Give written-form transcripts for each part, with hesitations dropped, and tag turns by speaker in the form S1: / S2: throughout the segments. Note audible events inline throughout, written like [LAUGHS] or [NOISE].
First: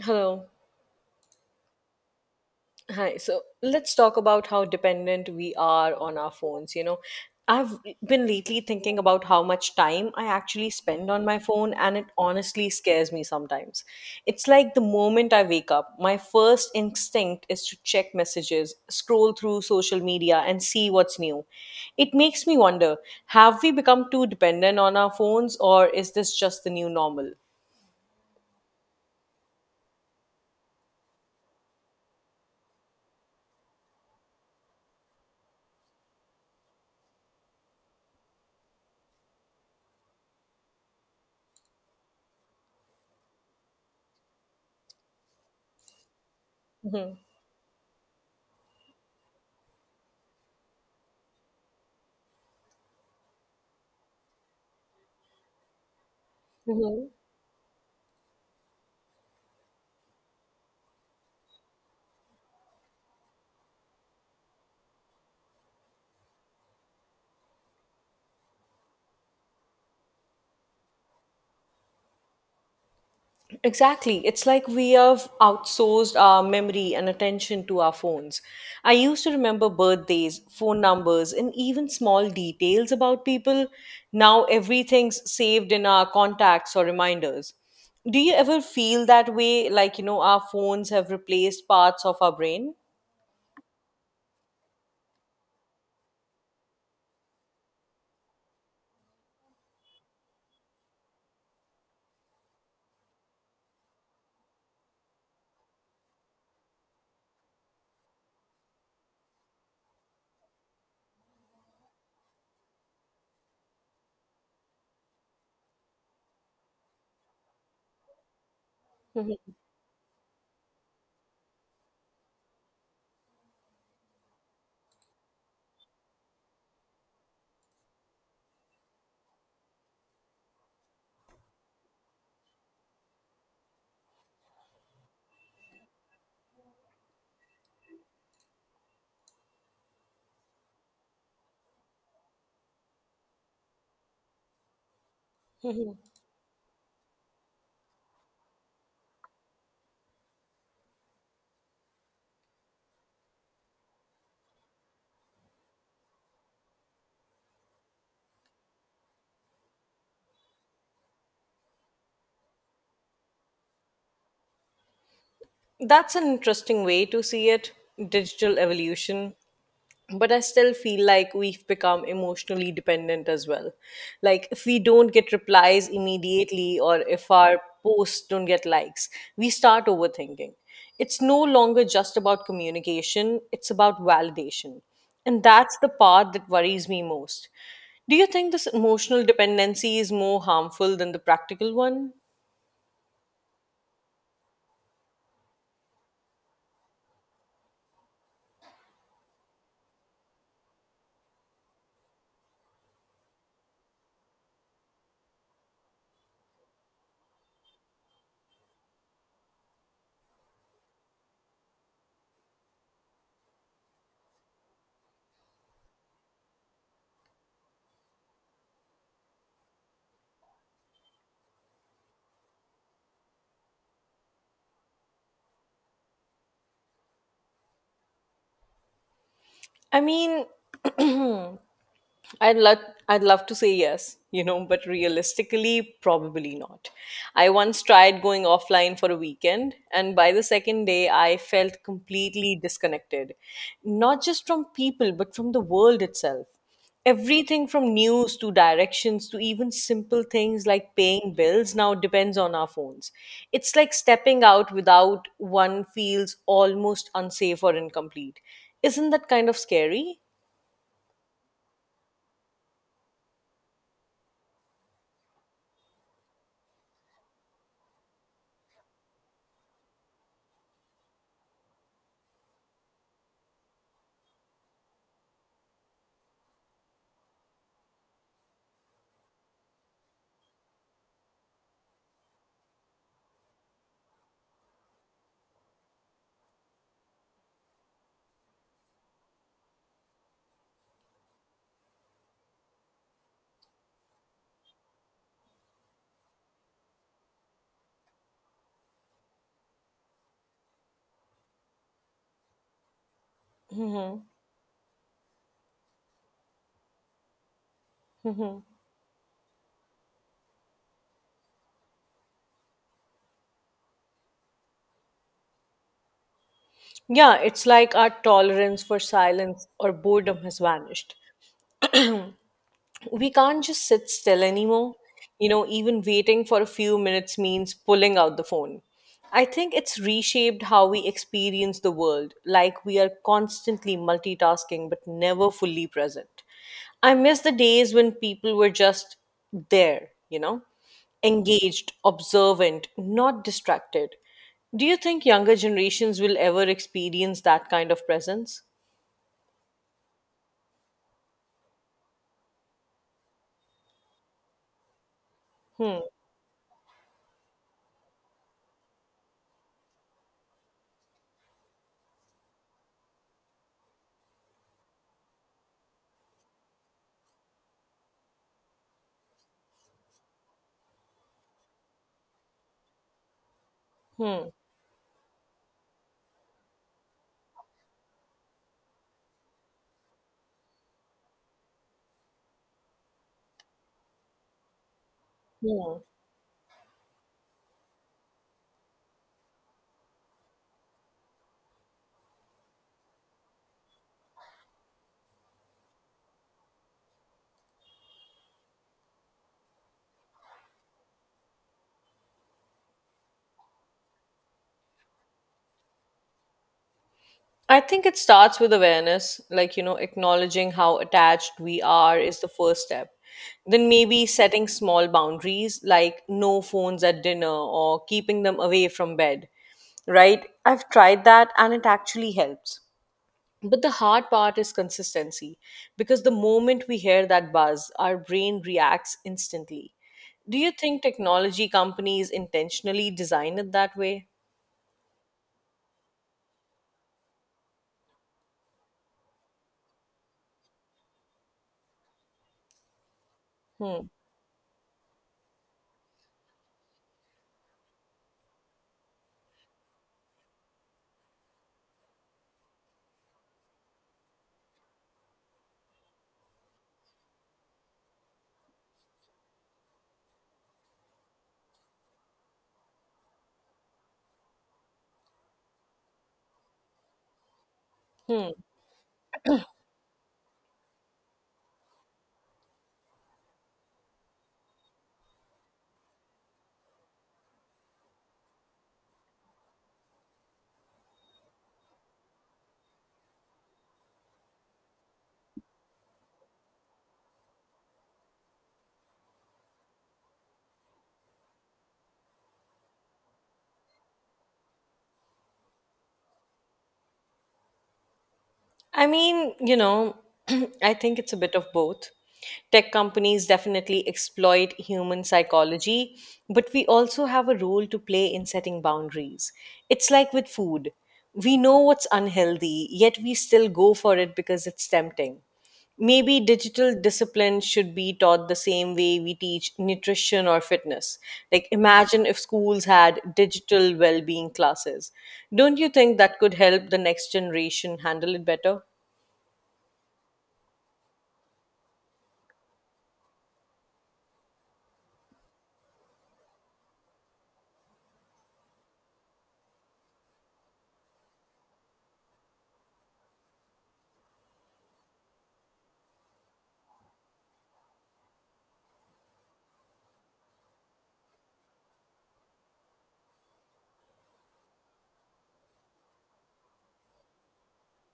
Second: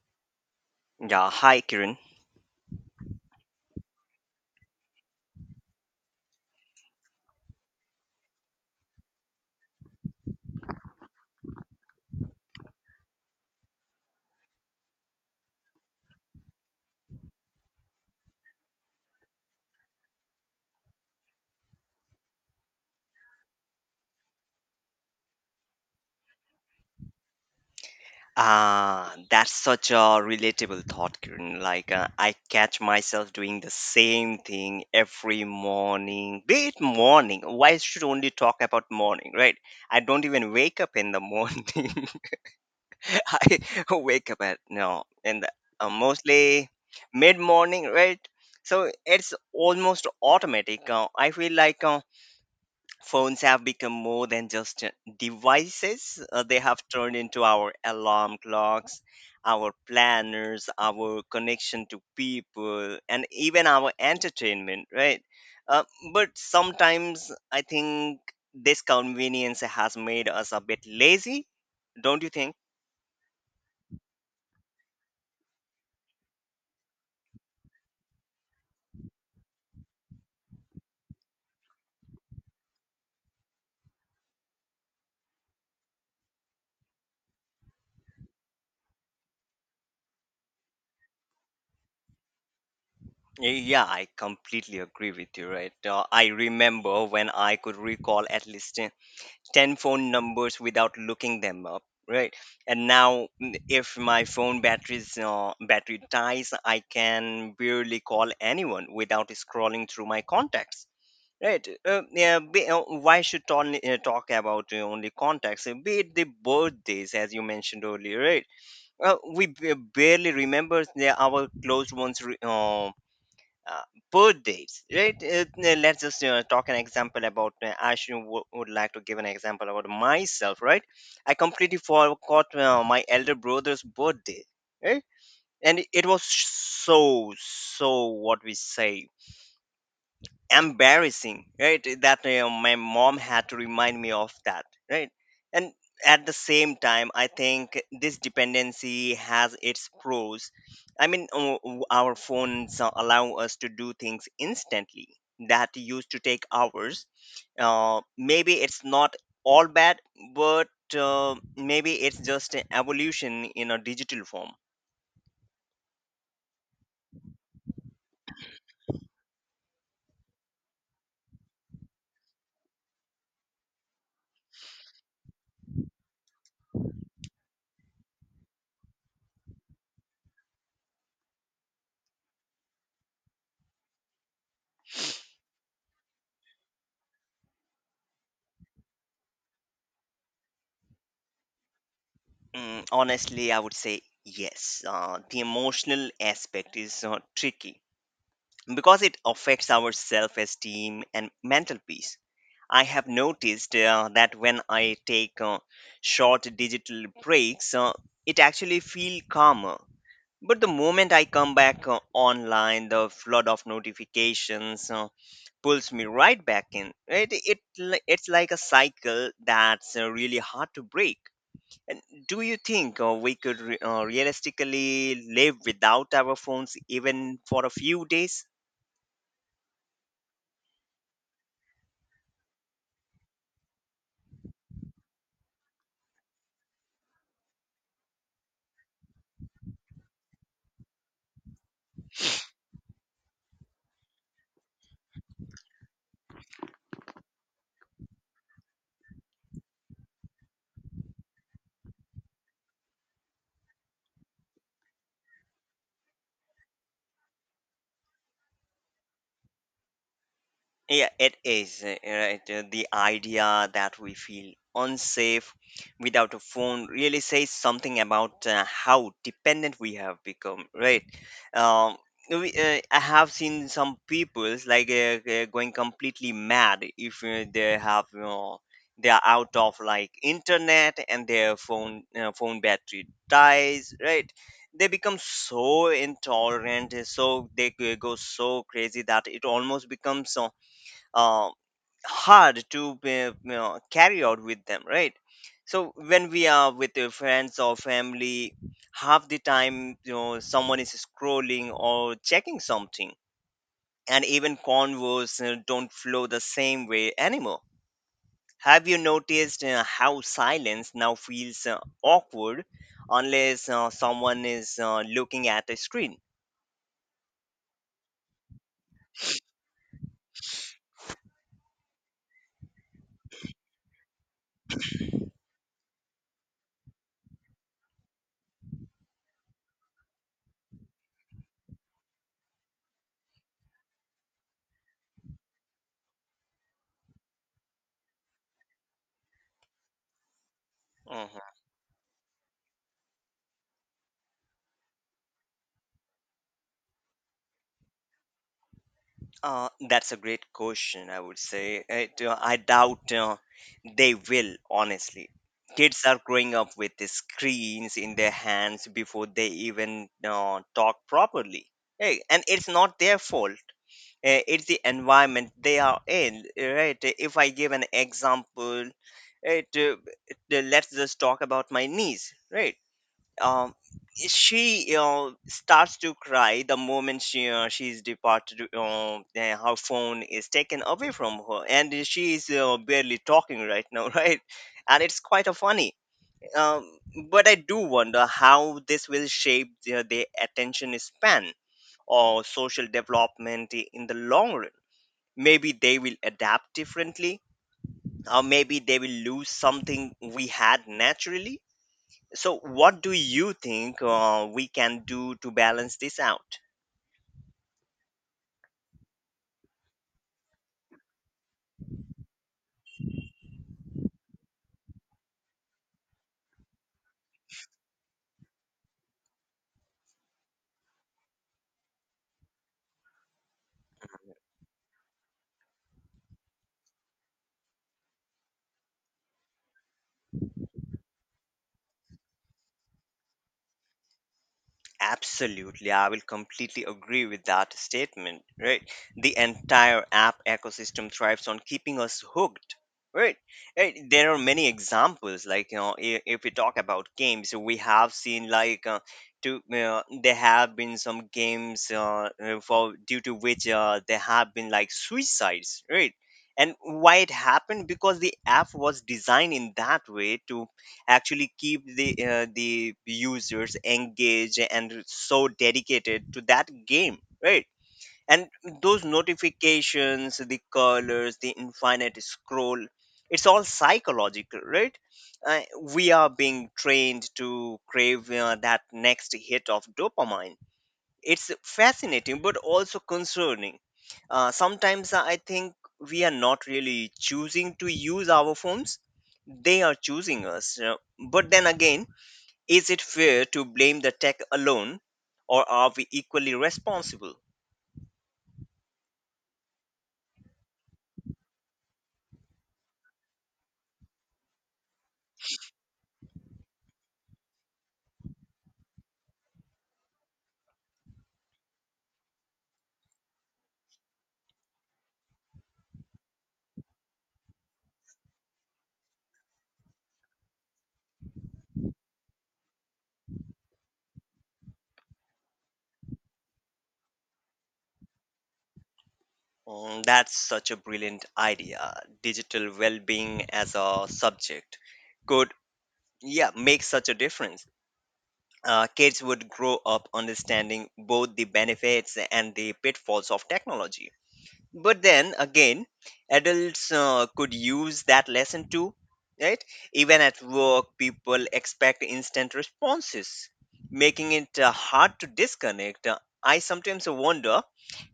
S1: Hello.
S2: Yeah, hi Kiran.
S1: Hi. So let's talk about how dependent we are on our phones. I've been lately thinking about how much time I actually spend on my phone, and it honestly scares me sometimes. It's like the moment I wake up, my first instinct is to check messages, scroll through social media, and see what's new. It makes me wonder, have we become too dependent on our phones, or is this just the new normal?
S2: Ah, that's such a relatable thought, Kiran. I catch myself doing the same thing every morning. Be it morning. Why should only talk about morning, right? I don't even wake up in the morning. [LAUGHS] I wake up at no, in the mostly mid morning, right? So it's almost automatic. I feel like. Phones have become more than just devices. They have
S1: Hmm.
S2: turned into our alarm clocks, our planners, our connection to people, and even our entertainment, right? uh, but sometimes I think this convenience has made us a bit lazy, don't you think?
S1: Exactly. It's like we have outsourced our memory and attention to our phones. I used to remember birthdays, phone numbers, and even small details about people. Now everything's saved in our contacts or reminders. Do you ever feel that way? Like, our phones have replaced parts of our brain?
S2: Yeah, I completely agree with you, right. I remember when I could recall at least 10 phone numbers without looking them up, right. And now, if my phone batteries battery dies, I can barely call anyone without scrolling through my contacts, right. Why should only talk about only contacts? Be it the birthdays as you mentioned earlier, right. We
S1: [LAUGHS]
S2: barely remember our close ones' uh, birthdays, right. Let's just talk an example about I would like to give an example about myself, right. I completely forgot my elder brother's birthday, right. And it was so so what we say embarrassing, right, that my mom had to remind me of that, right. And
S1: Mhm, mhm.
S2: at the same time, I think this dependency has its pros. I mean, our phones allow us to do things instantly that used to take hours. Maybe it's not all bad, but maybe it's just an evolution in a digital form.
S1: That's an interesting way to see it, digital evolution. But I still feel like we've become emotionally dependent as well. Like if we don't get replies immediately or if our posts don't get likes, we start overthinking. It's no longer just about communication, it's about validation, and that's the part that worries me most. Do you think this emotional dependency is more harmful than the practical one?
S2: Mm, honestly, I would say yes. The emotional aspect is tricky because it affects our self esteem and mental peace. I have noticed that when I take short digital breaks, it actually feels calmer. But the moment I come back online, the flood of notifications pulls me right back in. It's like a cycle that's really hard to break. And do you think we could realistically live without our phones even for a few days?
S1: I mean, [CLEARS THROAT] I'd love I'd love to say yes, but realistically probably not. I once tried going offline for a weekend, and by the second day I felt completely disconnected, not just from people but from the world itself. Everything from news to directions to even simple things like paying bills now depends on our phones. It's like stepping out without one feels almost unsafe or incomplete. Isn't that kind of scary?
S2: Yeah, it is, right? The idea that we feel unsafe without a phone really says something about how dependent we have become, right? Um, I have seen some people's like going completely mad if they have, you know, they are out of like internet and their phone battery dies, right? They become so intolerant, so they go so crazy that it almost becomes uh, hard to you know, carry out with them, right. So when we are with your friends or family, half the time, you know, someone is scrolling or checking something, and even convos don't flow the same way anymore. Have you noticed how silence now feels awkward unless someone is looking at a screen?
S1: Yeah, it's like our tolerance for silence or boredom has vanished, we can't just sit still anymore. Even waiting for a few minutes means pulling out the phone. I think it's reshaped how we experience the world, like we are constantly multitasking but never fully present. I miss the days when people were just there,
S2: Mm-hmm.
S1: engaged, observant, not distracted. Do you think younger generations will ever experience that kind of presence?
S2: That's a great question, I would say. I doubt they will, honestly. Kids
S1: Hmm.
S2: are growing up with the screens in their hands before they even talk properly. Hey, and it's not their fault. It's the environment they are in, right? If I give an example, it, uh, let's just talk about my niece, right? um, she starts to cry the moment she's departed and her phone is taken away from her and she is barely talking right now [LAUGHS] right. And it's quite a funny,
S1: Hmm.
S2: um, but I do wonder how this will shape their attention span or social development in the long run. Maybe they will adapt differently, or maybe they will lose something we had naturally. So, what do you think we can do to balance this out?
S1: I think it starts with awareness, like, acknowledging how attached we are is the first step. Then maybe setting small boundaries, like no phones at dinner or keeping them away from bed, right? I've tried that and it actually helps. But the hard part is consistency, because the moment we hear that buzz, our brain reacts instantly. Do you think technology companies intentionally design it that way?
S2: Absolutely, I will completely agree with that statement, right? The entire app ecosystem thrives on keeping us hooked, right?
S1: Hmm.
S2: There are many examples, like, you know, if we talk about games, we have seen like to there have been some games for due to which there have been like suicides, right? And why it happened, because the app was designed in that way to actually keep the users engaged and so dedicated to that game, right. And
S1: Hmm.
S2: those notifications, the colors, the infinite scroll, it's all psychological, right? uh, we are being trained to crave that next hit of dopamine. It's fascinating but also concerning. Sometimes I think we are not really choosing to use our phones, they are choosing us, you know. But then again, is it fair to blame the tech alone, or are we equally responsible?
S1: I mean, [CLEARS THROAT] I think it's a bit of both. Tech companies definitely exploit human psychology, but we also have a role to play in setting boundaries. It's like with food. We know what's unhealthy, yet we still go for it because it's tempting. Maybe digital discipline should be taught the same way we teach nutrition or fitness. Like, imagine if schools had digital well being classes. Don't you think that could help the next generation handle it better?
S2: Mm, that's such a brilliant idea. Digital well being as a subject could, yeah, make such a difference. Kids would grow up understanding both the benefits and the pitfalls of technology. But then again, adults could use that lesson too, right. Even at work, people expect instant responses, making it hard to disconnect. I sometimes wonder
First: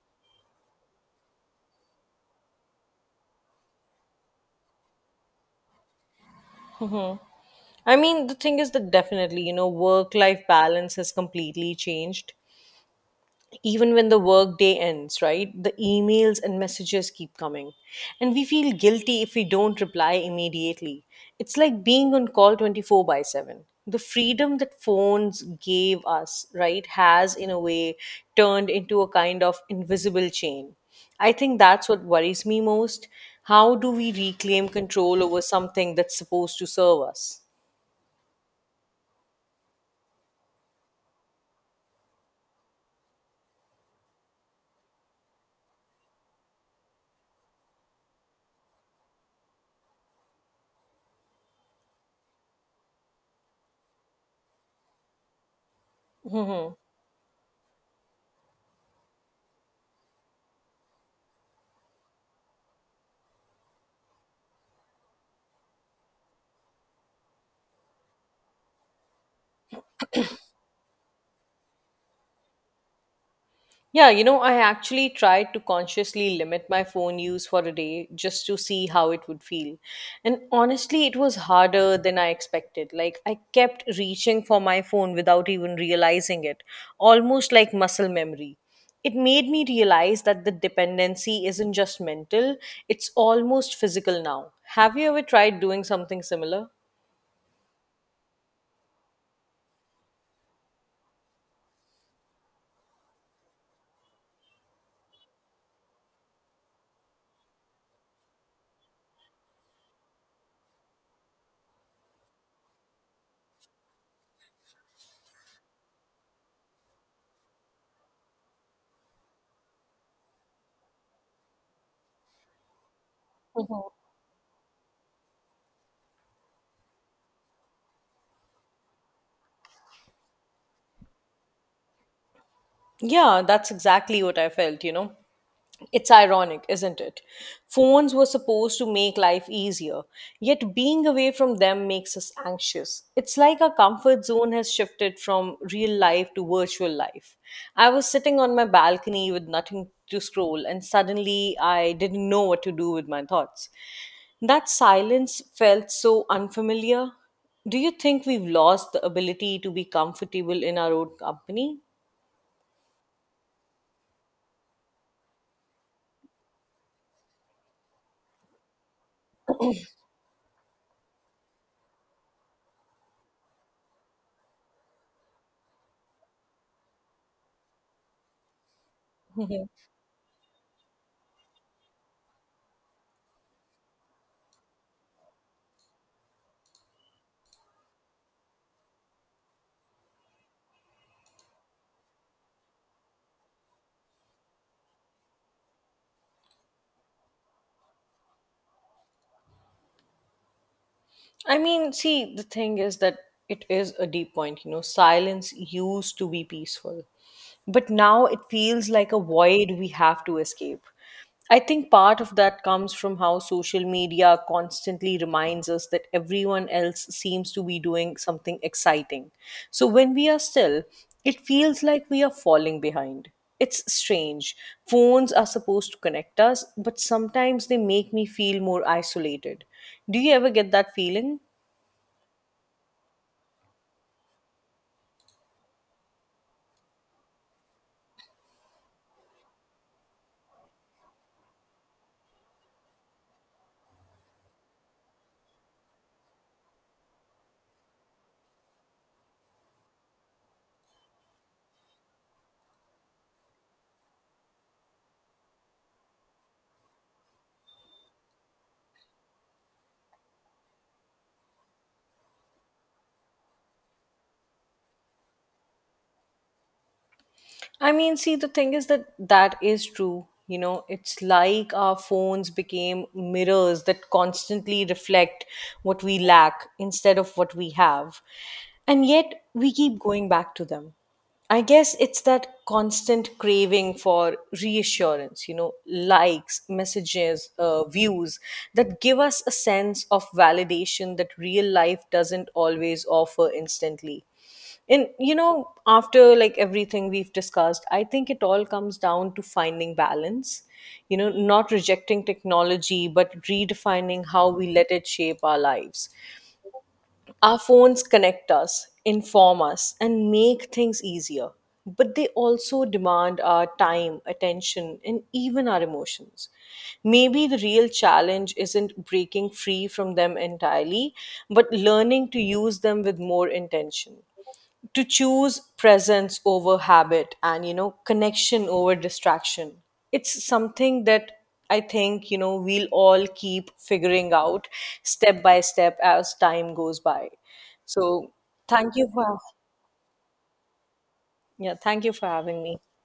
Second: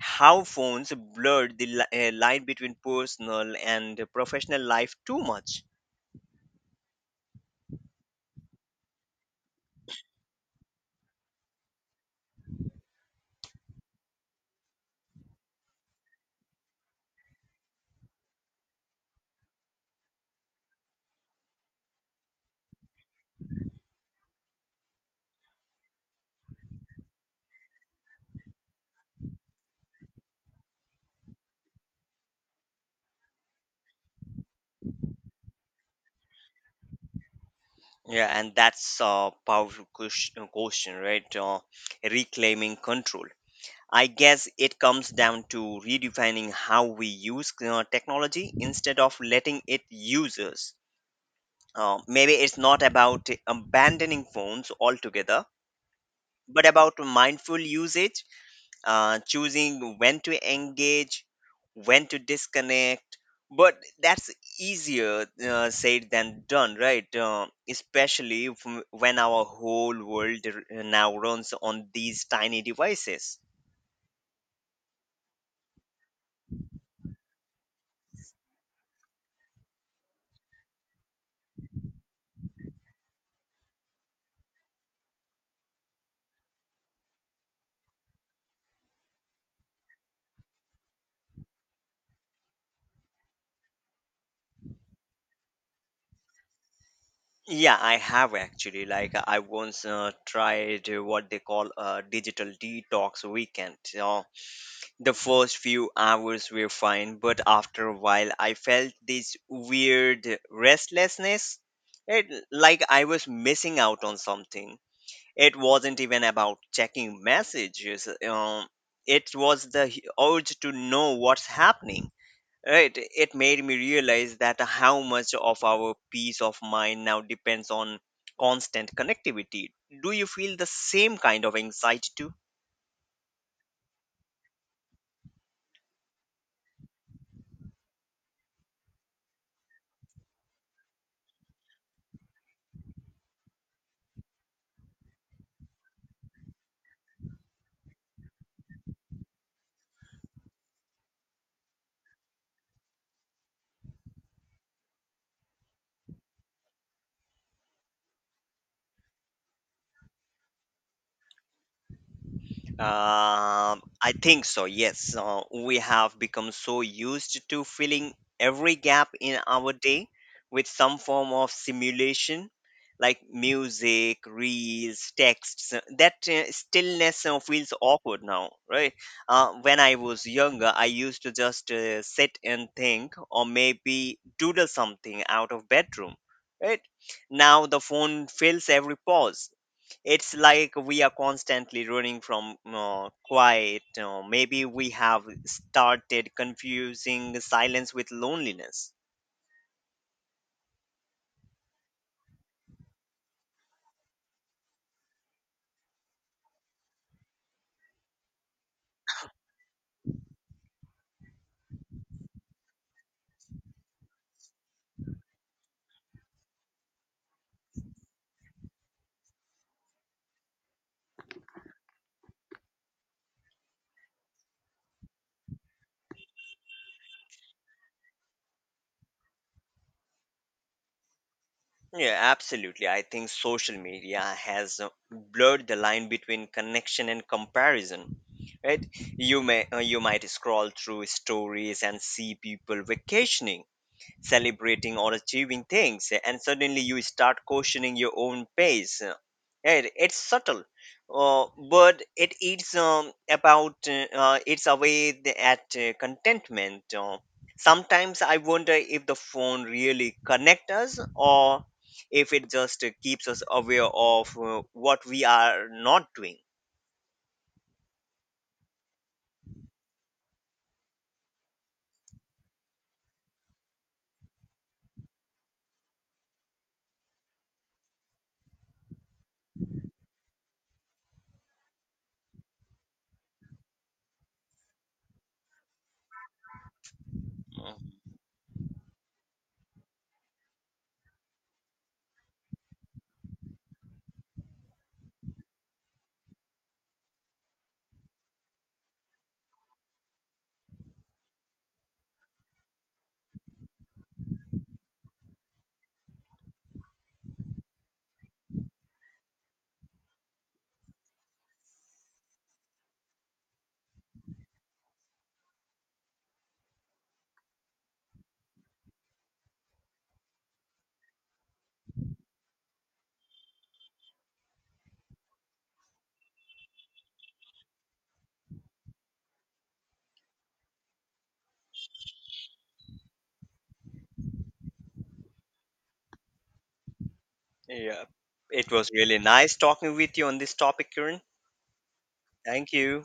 S2: how phones blurred the line between personal and professional life too much.
S1: I mean, the thing is that definitely, work life balance has completely changed. Even when the work day ends, right, the emails and messages keep coming, and we feel guilty if we don't reply immediately. It's like being on call 24/7. The freedom that phones gave us, right, has in a way turned into a kind of invisible chain. I think that's what worries me most. How do we reclaim control over something that's supposed to serve us?
S2: Yeah, and that's a powerful question, right? Reclaiming control. I guess it comes down to redefining how we use technology instead of letting it use us. Maybe it's not about abandoning phones altogether, but about mindful usage, choosing when to engage, when to disconnect. But that's easier said than done, right? Especially when our whole world now runs on these tiny devices.
S1: Yeah, I actually tried to consciously limit my phone use for a day just to see how it would feel. And honestly, it was harder than I expected. Like, I kept reaching for my phone without even realizing it, almost like muscle memory. It made me realize that the dependency isn't just mental, it's almost physical now. Have you ever tried doing something similar?
S2: Yeah, I have actually. I once tried what they call a digital detox weekend. So the first few hours were fine, but after a while, I felt this weird restlessness. It, like I was missing out on something. It wasn't even about checking messages. It was the urge to know what's happening. Right, it made me realize that how much of our peace of mind now depends on constant connectivity. Do you feel the same kind of anxiety too?
S1: Yeah, that's exactly what I felt. It's ironic, isn't it? Phones were supposed to make life easier, yet being away from them makes us anxious. It's like our comfort zone has shifted from real life to virtual life. I was sitting on my balcony with nothing to scroll, and suddenly I didn't know what to do with my thoughts. That silence felt so unfamiliar. Do you think we've lost the ability to be comfortable in our own company?
S2: I think so, yes. We have become so used to filling every gap in our day with some form of simulation, like music, reels, texts. That stillness feels awkward now, right? When I was younger, I used to just sit and think, or maybe doodle something out of bedroom, right? Now the phone fills every pause. It's like we are constantly running from quiet. Maybe we have started confusing silence with loneliness.
S1: I mean, see, the thing is that it is a deep point. Silence used to be peaceful, but now it feels like a void we have to escape. I think part of that comes from how social media constantly reminds us that everyone else seems to be doing something exciting. So when we are still, it feels like we are falling behind. It's strange. Phones are supposed to connect us, but sometimes they make me feel more isolated. Do you ever get that feeling?
S2: Yeah, absolutely. I think social media has blurred the line between connection and comparison. Right? You might scroll through stories and see people vacationing, celebrating, or achieving things, and suddenly you start questioning your own pace. It's subtle, uh, but it eats about it's away at contentment. Sometimes I wonder if the phone really connect us, or if it just keeps us aware of what we are not doing.
S1: I mean, see, the thing is that that is true. It's like our phones became mirrors that constantly reflect what we lack instead of what we have. And yet we keep going back to them. I guess it's that constant craving for reassurance, likes, messages,
S2: Mm.
S1: views that give us a sense of validation that real life doesn't always offer instantly. And after like everything we've discussed, I think it all comes down to finding balance, not rejecting technology, but redefining how we let it shape our lives. Our phones connect us, inform us, and make things easier, but they also demand our time, attention, and even our emotions. Maybe the real challenge isn't breaking free from them entirely, but learning to use them with more intention, to choose presence over habit and connection over distraction. It's something that I think we'll all keep figuring out step by step as time goes by.
S2: Yeah,
S1: So
S2: it was
S1: thank you
S2: really
S1: for,
S2: nice talking with you on this topic, Kiran.
S1: yeah, thank you for having
S2: Thank
S1: me.
S2: you.